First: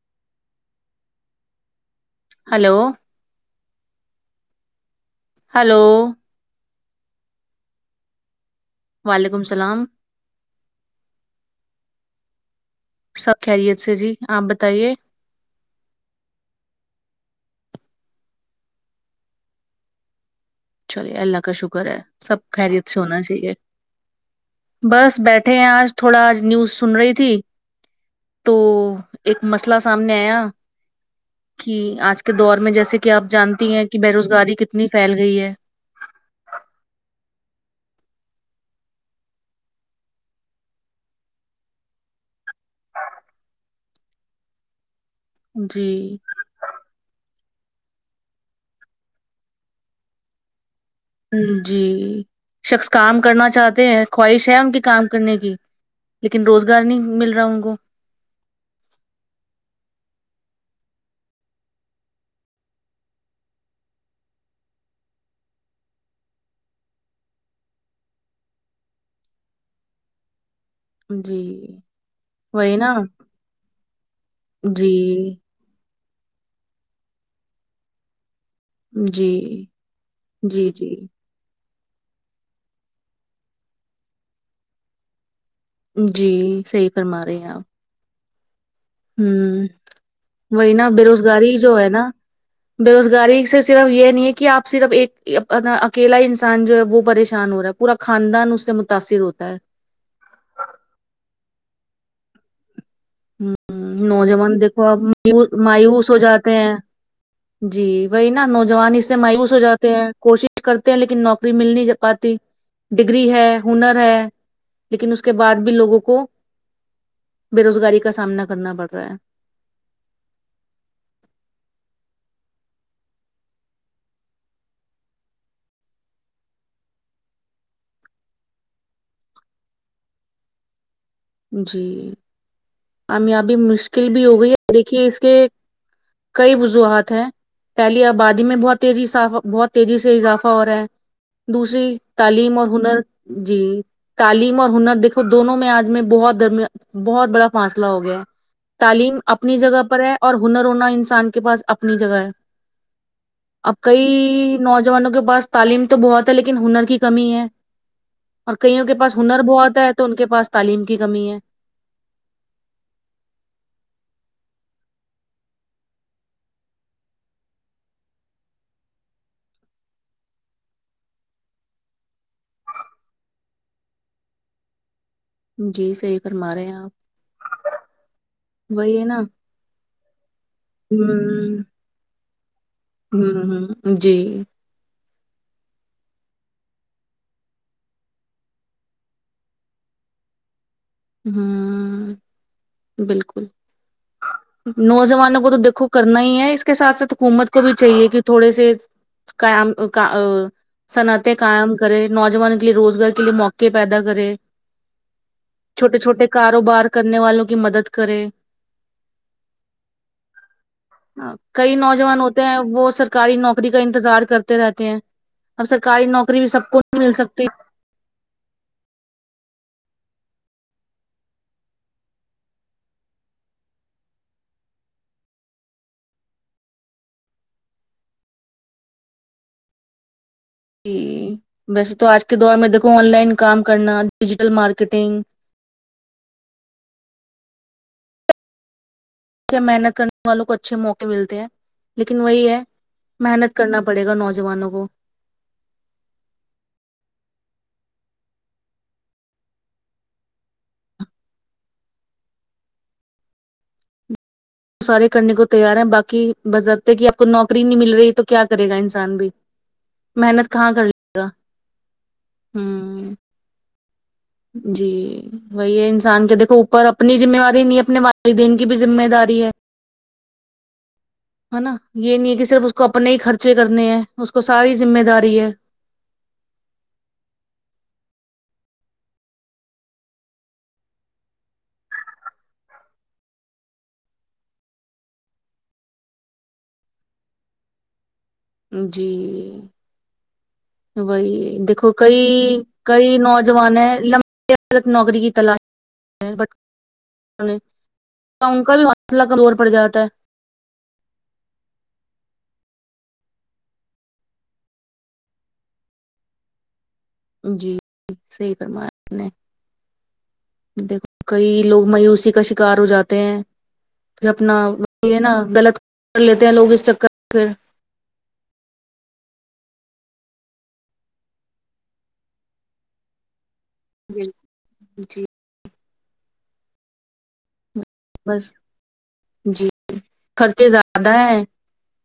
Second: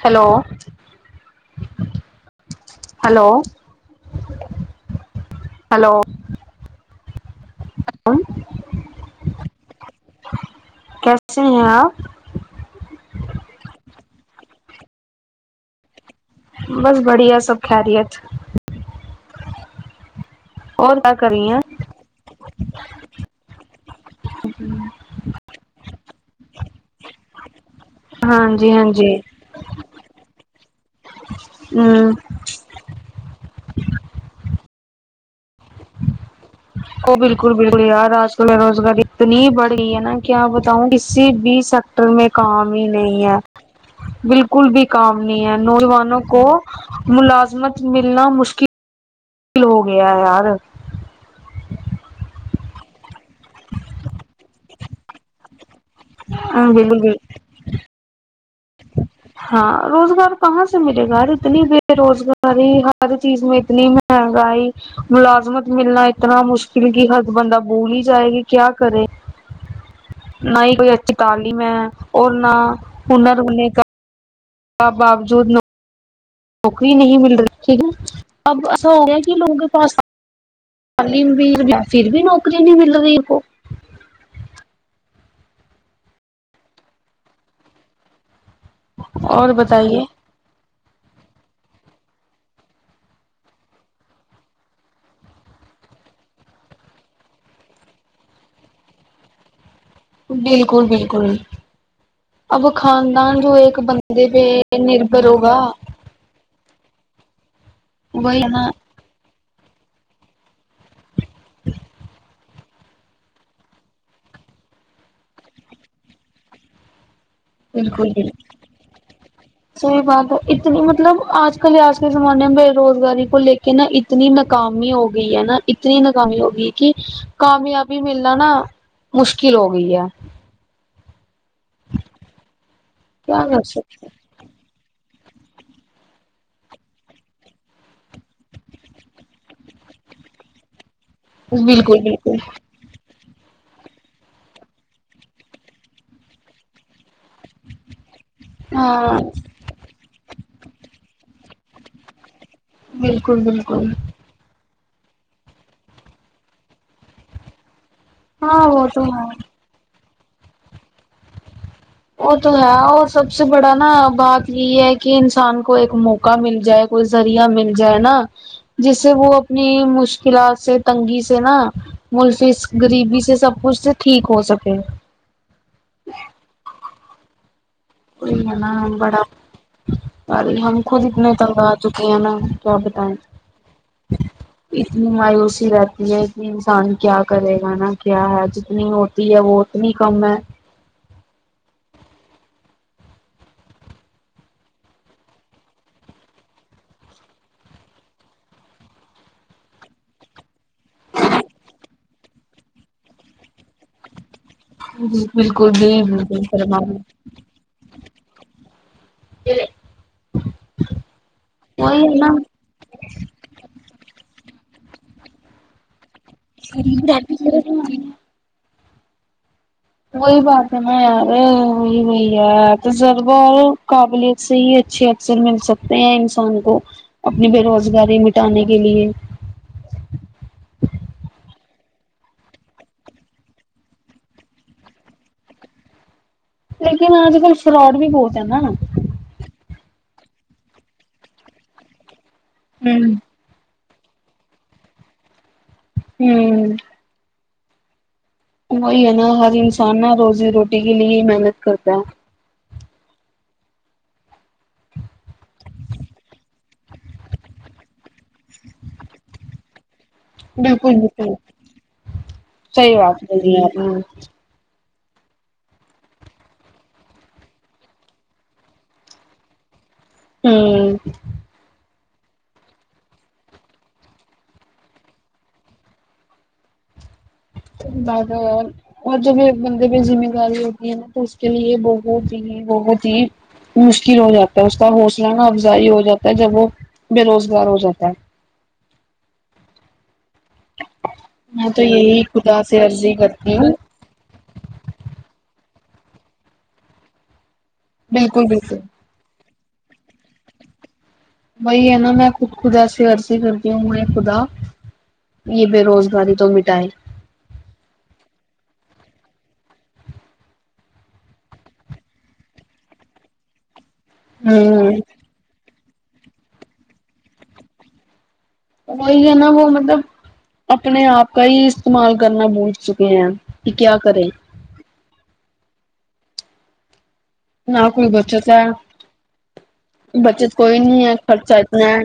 Hello hello hello hello [unintelligible] وعلیکم السلام کیسے ہیں آپ سب خیریت سے جی آپ بتائیے بس بڑھیا سب خیریت اور کیا چلیے کر اللہ کا رہی ہیں شکر ہے سب خیریت سے ہونا چاہیے بس بیٹھے ہیں آج تھوڑا آج نیوز سن رہی تھی تو ہاں جی ہاں جی ایک مسئلہ سامنے آیا کی ہوں آج کے دور میں جیسے کہ آپ جانتی ہیں کہ بے روزگاری کتنی پھیل گئی ہے ا بالکل بالکل یار آج کل بے روزگاری اتنی بڑھ گئی ہے نا کیا بتاؤں کسی بھی سک ٹر میں کام ہی نہیں ہے بالکل بھی کام نہیں ہے نوجوانوں جی کو ملازمت ملنا مشکل ہو گیا یار جی شخص کام کرنا چاہتے ہیں خواہش ہے ان کی کام کرنے کی لیکن روزگار بالکل نہیں بالکل مل رہا ان کو ہاں روزگار کہاں سے ملے گا اتنی بے روزگاری ہر چیز میں اتنی میں مہگای ملازمت ملنا اتنا مشکل کہ ہر بندہ بول ہی جائے گی کیا کرے نہ ہی کوئی اچھی جی تعلیم ہے اور نہ وہی نا ہنر ہونے کا جی باوجود نوکری نہیں مل رہی ٹھیک جی جی جی تعلیم پھر بھی نوکری نہیں مل رہی آپ کو جی صحیح فرما رہے ہیں آپ اور ہوں بتائیے وہی نا بے روزگاری جو ہے نا بے روزگاری سے صرف یہ نہیں ہے کہ آپ صرف ایک اپنا اکیلا انسان جو ہے وہ پریشان ہو رہا پورا خاندان اس سے متاثر ہوتا ہے بالکل بالکل ابو خان دان جو ایک ہوں بندے پہ نوجوان دیکھو آپ نربر مایو- ہوگا مایوس ہو جاتے ہیں جی وہی نا نوجوان اس سے مایوس ہو جاتے ہیں کوشش کرتے ہیں لیکن نوکری مل نہیں پاتی ڈگری ہے ہنر ہے لیکن اس کے بعد بھی لوگوں کو بے روزگاری بالکل کا بالکل سامنا کرنا پڑ رہا ہے صحیح بات ہے اتنی مطلب آج کل آج کے زمانے میں بے روزگاری کو لے کے نا اتنی ناکامی ہو گئی ہے نا اتنی ناکامی ہو گئی کہ کامیابی ملنا نا مشکل ہو گئی ہے جی کیا کامیابی کر سکتے مشکل بھی ہو گئی دیکھیے اس کے کئی وجوہات ہیں پہلی آبادی میں بہت تیزی ااف بہت تیزی سے اضافہ ہو رہا ہے ہیں۔ دوسری بالکل بالکل تعلیم اور ہنر جی تعلیم اور ہنر دیکھو دونوں میں آج میں بہت درمی بہت بڑا فاصلہ ہو گیا ہے ہاں تعلیم اپنی جگہ پر ہے اور ہنر ہونا انسان کے پاس اپنی جگہ ہے بالکل اب بالکل کئی نوجوانوں کے پاس تعلیم تو بہت ہے لیکن ہنر کی کمی ہے اور ہاں وہ کئیوں کے تو پاس ہے ہنر بہت ہے تو ان کے پاس تعلیم کی کمی ہے وہ تو ہے اور سب سے بڑا نا بات یہ ہے کہ انسان کو ایک موقع کا مل جائے کوئی ذریہ مل جائے نا جس سے وہ اپنی مشکلات سے تنگی سے نا ملفی غریبی سے سب کچھ سے ٹھیک ہو سکے جی صحیح فرما رہے ہیں آپ وہی ہے نا وہی ہے بڑا پر ہم خود اتنے تنگ ہ آچکے ہیں نا کیا بتائیں ہ ہ جی اتنی مایوسی رہتی ہے ک انسان کیا کرے گا نا کیا ہے جتنی ہوتی ہے وہ نی کم ہے ہوں بالکل نوجوانوں کو تو دیکھو کرنا ہی ہے اس کے ساتھ ساتھ حکومت کو بھی چاہیے کہ تھوڑے سے کام کا صنعتیں قائم کرے نوجوان کے لیے روزگار کے لیے موقع پیدا کرے جی چھوٹے چھوٹے کاروبار کرنے والوں کی مدد کرے کئی وہی ہے نوجوان نا ہوتے ہیں وہ سر سرکاری نوکری کا انتظار کرتے رہتے ہیں اب سرکاری نوکری بھی سب کو نہیں مل سکتی [unintelligible] وہی بات نا یار وہی وہی ہے تجربہ اور قابلیت سے ہی اچھے اثر مل سکتے ہیں انسان کو اپنی بے روزگاری مٹانے کے لیے ج ویسے تو آج کے دور میں دیکھو آن لائن کام کرنا ڈیجیٹل مارکیٹنگ لیکن آج کل فراڈ بھی بہت ہے نا اچھے محنت کرنے والوں کو اچھے موقع ملتے ہیں لیکن وہی ہے ہوں محنت کرنا پڑے گا نوجوانوں کو ہوں وہی ہے نا ہر انسان نا روزی روٹی کے لیے ہی محنت کرتا ہے سارے کرنے کو تیار ہیں باکی بزرتے کہ آپ کو نوکری نہیں مل رہی تو کیا کرے گا انسان بھی محنت کہاں کر بالکل لے گا بالکل صحیح ہوں بات جی وہی ہے انسان کے دیکھو اوپر اپنی ذمہ داری نہیں ہے اپنے والدین کی بھی ذمہ داری ہے ہوں ہے نا یہ نہیں ہے کہ صرف اس کو اپنے ہی خرچے کرنے ہیں اس کو ساری ذمہ داری ہے بگر اور جب ایک بندے پہ ذمہ داری ہوتی ہے نا تو اس کے لیے بہت ہی بہت ہی مشکل ہو جاتا ہے اس کا حوصلہ نہ افزائی ہو جاتا ہے جب وہ بے روزگار ہو جاتا ہے جی بھائی میں تو دیکھو یہی کئی خدا سے کئی عرضی کرتی ہوں نوجوان ہیں لم نوکری کی تلاش کا بھی بالکل بالکل [unintelligible] مسلہ کمزور پڑ جاتا ہے وہی ہے نا میں خود خد ایسی عرضی کرتی ہوں یہ خدا یہ بے روزگاری تو مٹائے جی صحیح فرمایا آپ نے دیکھو کئی لوگ مایوسی کا شکار ہو جاتے ہیں پھر اپنا ہوں یہ نا غلط کر لیتے ہیں لوگ اس چکر پھر وہی ہے نا وہ مطلب اپنے آپ کا ہی استعمال کرنا بھول چکے ہیں کہ کیا کریں [unintelligible] نا کوئی بچت بس ہے جی بچت خرچے کوئی نہیں زیادہ ہے ہیں خرچہ اتنا ہے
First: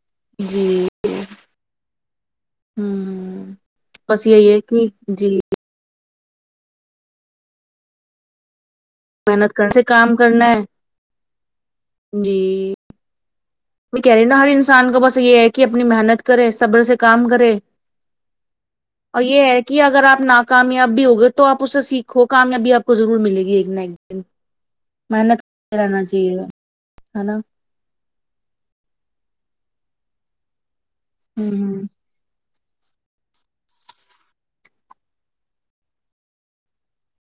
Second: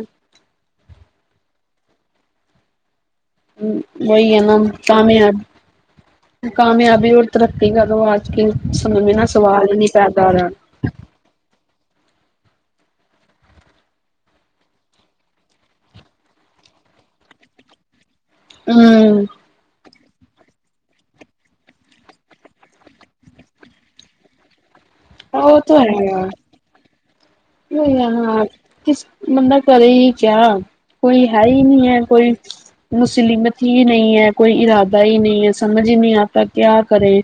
جی ہوں وہ بس ہے یہی نام کہ جی کامیان کامیابی اور ترقی کرو آج کل سمے میں نہا محنت سوال کرنے سے نہیں کام پیدا ہو رہا کرنا ہے جی میں کہہ رہی ن ہر انسان کا بس یہ ہے کہ اپنی محنت کرے صبر سے کام کرے ہوں اور یہ ہے کہ اگر آپ ناکامیاب بھی ہو گے تو آپ اس سے سیکھو کامیابی آپ کو ضرور ملے گی ایک نہ ایک دن محنت وہ کر رہنا چاہیے ہے نا نہیں یہاں کس من نہ کرے ہی کیا کوئی ہے ہی نہیں ہے کوئی مسلممت ہی نہیں ہے کوئی ارادہ ہی نہیں ہے سمجھ ہی نہیں آتا کیا کریں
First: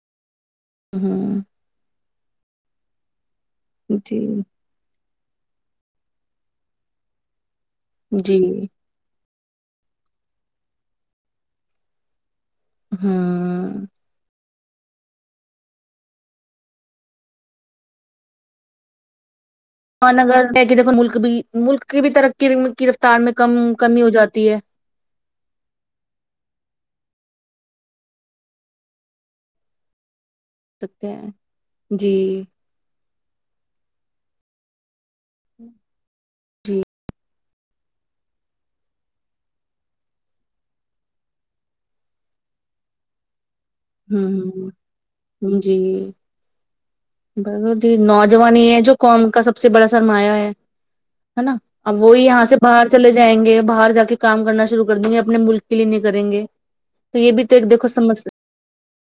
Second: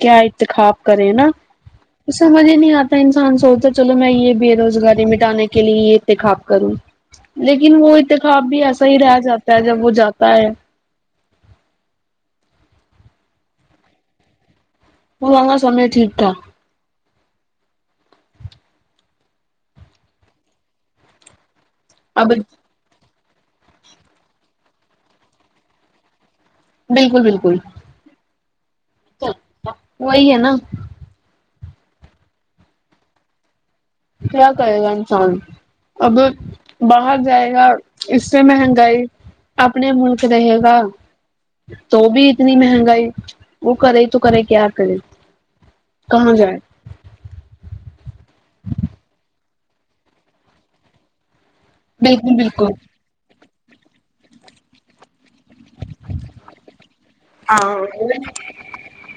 کیا اتخاب ہ کرے نا ہ تو سمجھ ہی نہیں آتا انسان سوچتا چلو میں جی یہ بھی روزگاری مٹانے کے لیے یہ انتخاب کروں لیکن وہ جی اتخاب بھی ایس صحیح رہ جاتا ہے جب وہ جاتا ہے ہاں وہ والا سمے ٹھیک تھا ان اگر کہ دیکھو ملک بھی ملک کی بھی اب ترقی کی رفتار میں کم کمی ہو جاتی ہے بالکل بالکل وہی ہے نا ہیں جی کیا کرے گا انسان اگر جی باہر جائے گا اس سے مہنگائی اپنے ملک رہے گا تو بھی اتنی مہنگائی وہ کرے تو کرے کیا ہوں کرے کہاں جائے ب نوجوان ہی ہے جو قوم کا سب سے بڑا سرمایہ ہے ہے نا اب وہی بالکل یہاں سے بالکل باہر چلے جائیں گے باہر جا کے کام کرنا شروع کر دیں گے اپنے ملک کے لیے نہیں کریں گے تو یہ بھی تو ایک ہاں دیکھو سمجھ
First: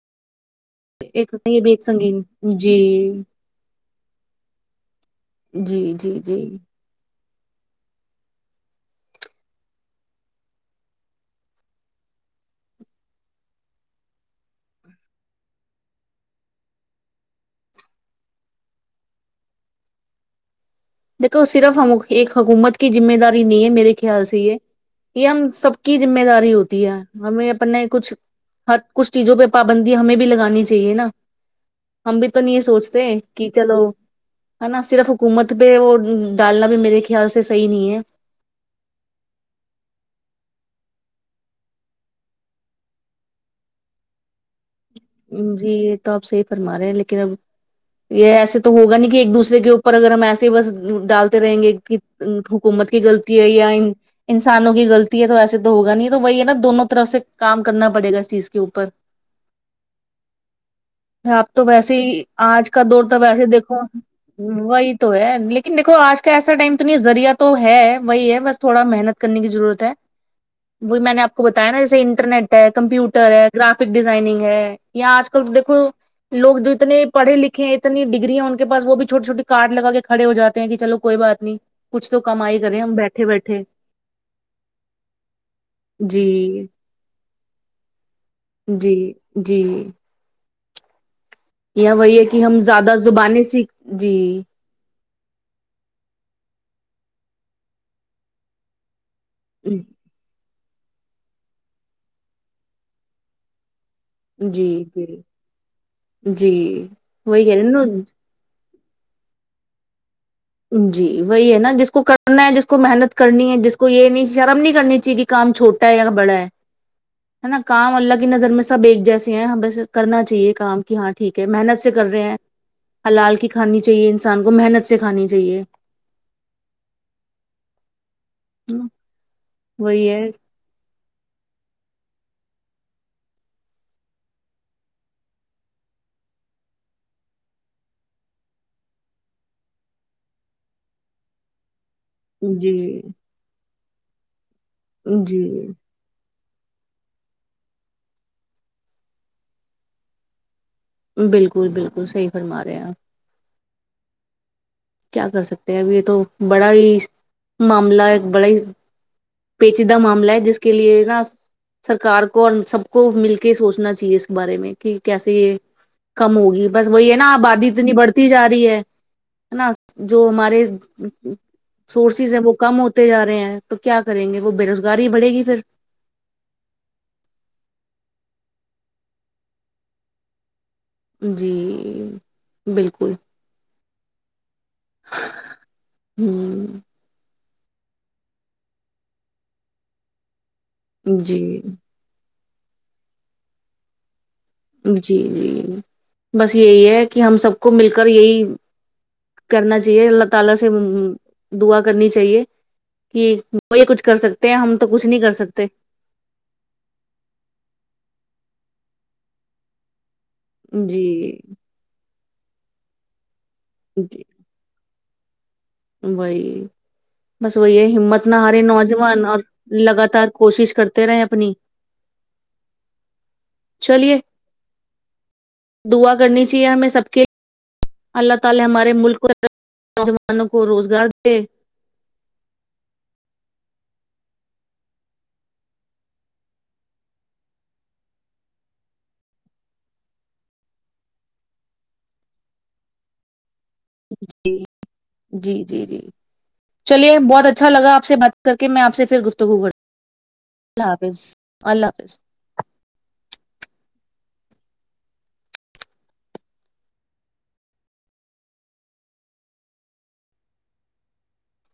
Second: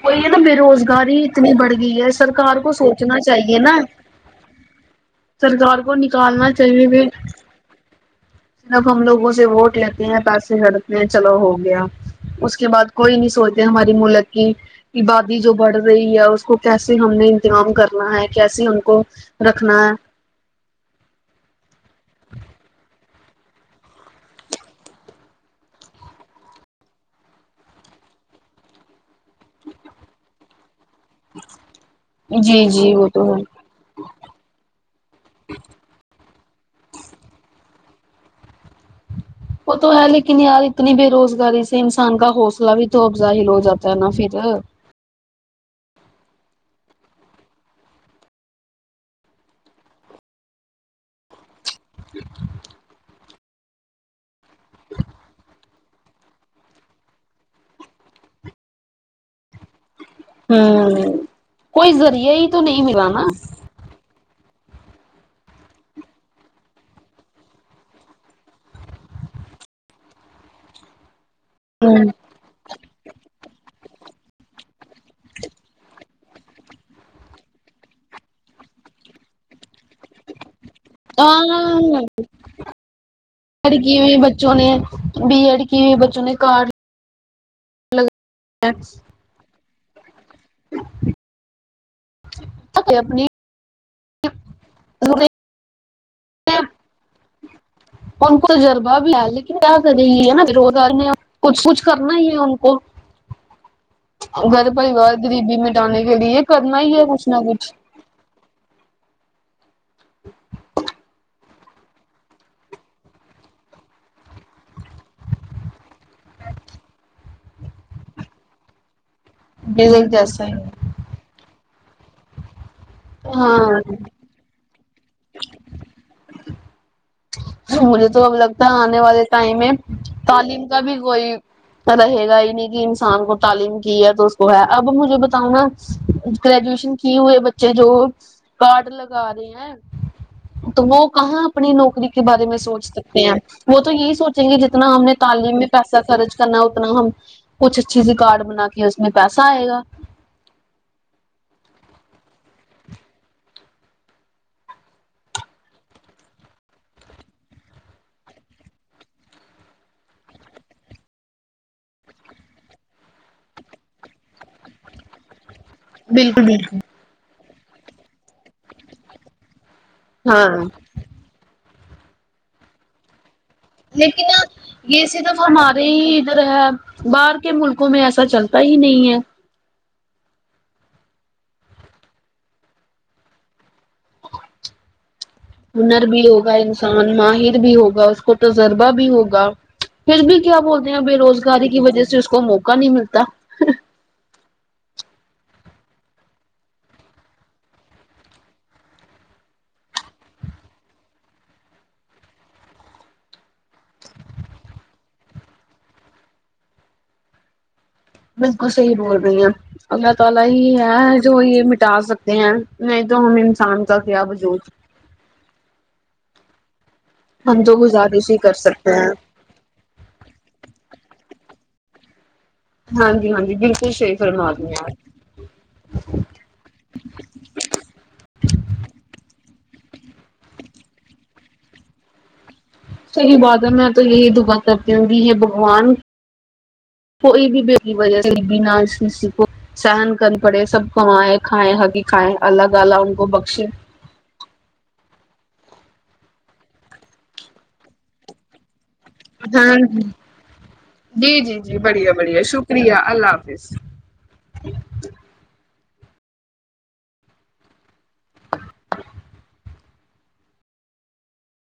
وہی ہے نا بیروز گاری ایک اتنی یہ بھی بڑھ ایک گئی ہے سنگین سرکار کو جی سوچنا چاہیے نا سرکار جی کو جی جی نکالنا چاہیے صرف ہم لوگوں سے ووٹ لیتے ہیں پیسے ہڑتے ہیں چلو ہو گیا اس کے بعد کوئی نہیں سوچتے ہماری ملک کی عبادی جو بڑھ رہی ہے اس کو کیسے ہم نے انتظام کرنا ہے کیسے ہم کو رکھنا ہے دیکو صرف ہم ایک حکومت کی ذمے داری نہیں ہے میرے خیال سے یہ یہ ہم سب کی ذمہ داری ہوتی ہے ہمیں اپنے کچھ ہر کچھ چیزوں پہ پابندی ہمیں بھی لگانی چاہیے نا ہم بھی تو نہیں یہ جی جی سوچتے وہ تو ہے کہ چلو ہے نا صرف حکومت پہ وہ ڈالنا بھی میرے خیال سے سہی نہیں ہے وہ تو ہے لیکن یار اتنی بے روزگاری سے انسان کا حوصلہ بھی تو ابزظاہل ہو جاتا ہے نا پھر جی یہ تو آپ صحیح فرما رہے ہیں لیکن اب یہ ایسے تو ہوگا نہیں کہ ایک دوسرے کے اوپر اگر ہم ایسے ہی بس ڈالتے رہیں گے حکومت کی غلطی ہے یا انسانوں کی غلطی ہے تو وسے تو ہوگا نہیں تو وہی ہے نا دونوں طرف سے کام کرنا پڑے گا اس چیز کے اوپر ہوں آپ تو کوئی ویسے ہی ذریعہ تو آج کا نہیں دور ملا تو نا ویسے ہی دیکھو وہی تو ہے لیکن دیکھو آج کا ایسا ٹائم تو نہیں ذریعہ تو ہے وہی ہے بس تھوڑا محنت کرنے کی ضرورت ہے وہ بھی میں نے آپ کو بتایا نا جیسے انٹرنیٹ ہے کمپیوٹر ہے گرافک ڈیزائنگ ہے یا آج کل دیکو لوگ جو اتنے پڑے لکھے ہیں اتنی ڈگگریا ہیں ان کے پس وہ بھی چھوٹی چھوٹی کار لگا کے کڑے ہو جاتے ہیں کہ چلو کوئی بات نہیں ہاں کچھ تو کمائی کریں ہم بیٹھے بیٹھے ای کی بچوں نے بی ایڈ کہ بچوں جی نے کار الگ جی جی ج یہ وہی ہے کہ ہم زیادہ زبانیں سیکھ جی ان کو تجربہ بھی لا لی کیا کرے گی ہے نا بوزار نے کچھ کچھ کرنا ہی ہے ان کو گھر جی جی پریوار غریبی مٹانے کے لیے یہ جی کر نا ہی ہے کچھ نہ وہی کہہ رہے کچھ نا جی وہی ہے نا جس کو کرنا ہے جس کو محنت کرنی ہے جس کو یہ نہیں شرم نہیں کرنی چاہیے کام چھوٹا ہے یا بڑا ہے ہے نا کام اللہ کی نظر میں سب ایک جیسے ہیں ہم بزل کرنا جیسا چاہیے ہی کام ہے کی ہاں ٹھیک ہے محنت سے کر رہے ہیں حلال کی کھانی ہاں چاہیے ان انسان کو محنت سے کھانی چاہیے مجھے تو اب لگتا ہے آنے والے ٹائم میں وہی ہے تعلیم کا بھی کوئی رہے گا ہی نہیں کہ انسان کو تعلیم کی ہے تو اس کو ہے اب مجھے بتاؤں نا گریجویشن کی ہوئے بچے جو کارڈ لگا رہے ہیں تو وہ کہاں اپنی نوکری کے بارے میں سونچ جی سکتے ہیں وہ تو یہی سونچ چاہے جتنا ہم نے جی تعلیم میں پس ا خرچ کرنا اتنا ہم کچھ اچھی سی کارڈ بنا کے اس میں پیسہ آئے گا بالکل بالکل صحیح فرما رہے ہیں کیا کر سکتے ہیں اب یہ تو بڑا ہی معاملہ ایک بڑا ہی پیچیدہ معاملہ ہے جس کے لیے نا سرکار کو اور سب کو مل کے سوچنا چاہیے اس کے بارے میں کہ کیسے یہ کم بالکل ہوگی بس وہی ہے نا آبادی اتنی بڑھتی جا رہی ہے نا جو ہاں ہمارے سورسز ہیں وہ کم ہوتے جا رہے ہیں تو کیا کریں لیکن گے وہ بے روزگاری یہ ہی بڑھے صرف گی پھر ہمارے ہی ادھر ہے باہر کے ملکوں میں ایسا چلتا ہی نہیں ہے جی بالکل ہنر بھی ہوگا ہ انسان ماہر بھی ہوگا اس کو تجربہ بھی ہوگا پھر بھی کیا بولتے ہیں بے جی روزگاری کی وجہ سے اس کو موقع نہیں ملتا جی جی بس یہی ہے کہ ہم سب کو مل کر یہی کرنا چاہیے اللہ تعالی سے دعا کرنی چاہیے کہ وہ یہ کچھ کر سکتے ہیں ہم تو کچھ نہیں کر سکتے بالکل صحیح بول رہی ہیں اللہ تعالی ہی یہ جی ہے جو یہ مٹا سک تے ہیں نہیں تو ہم انسان کا کیا جی وجوود وہی بس ہم تو وہی ہے ہمت گزارش نہ ہی کر ہاری سکتے ہیں نوجوان اور لگاتار کوشش کرتے رہے اپنی ہاں جی ہاں جی بالکل صحیح چلیے فرما رہی ہیں آپ دعا کرنی چاہیے ہمیں سب کے اللہ تعالی ہمارے ملک کے نوجوانوں کو روزگار دے صحیح بات ہے میں تو یہی دعا کرتی ہوں گی یہ بہگوان کوئی بھی [unintelligible] وجہ [unintelligible] کسی کو سہن کر پڑے سب کمائے کھائیں حق کی کھائیں اللہ تعالی ان کو بخشے جی جی جی جی چلیے بہت اچھا لگا آ پ سے بات کر کے میں آ پ سے پھر گفتو ہاں ہ جی جی جی اللہ حافظ بڑھیا بڑھیا شکریہ اللہ حافظ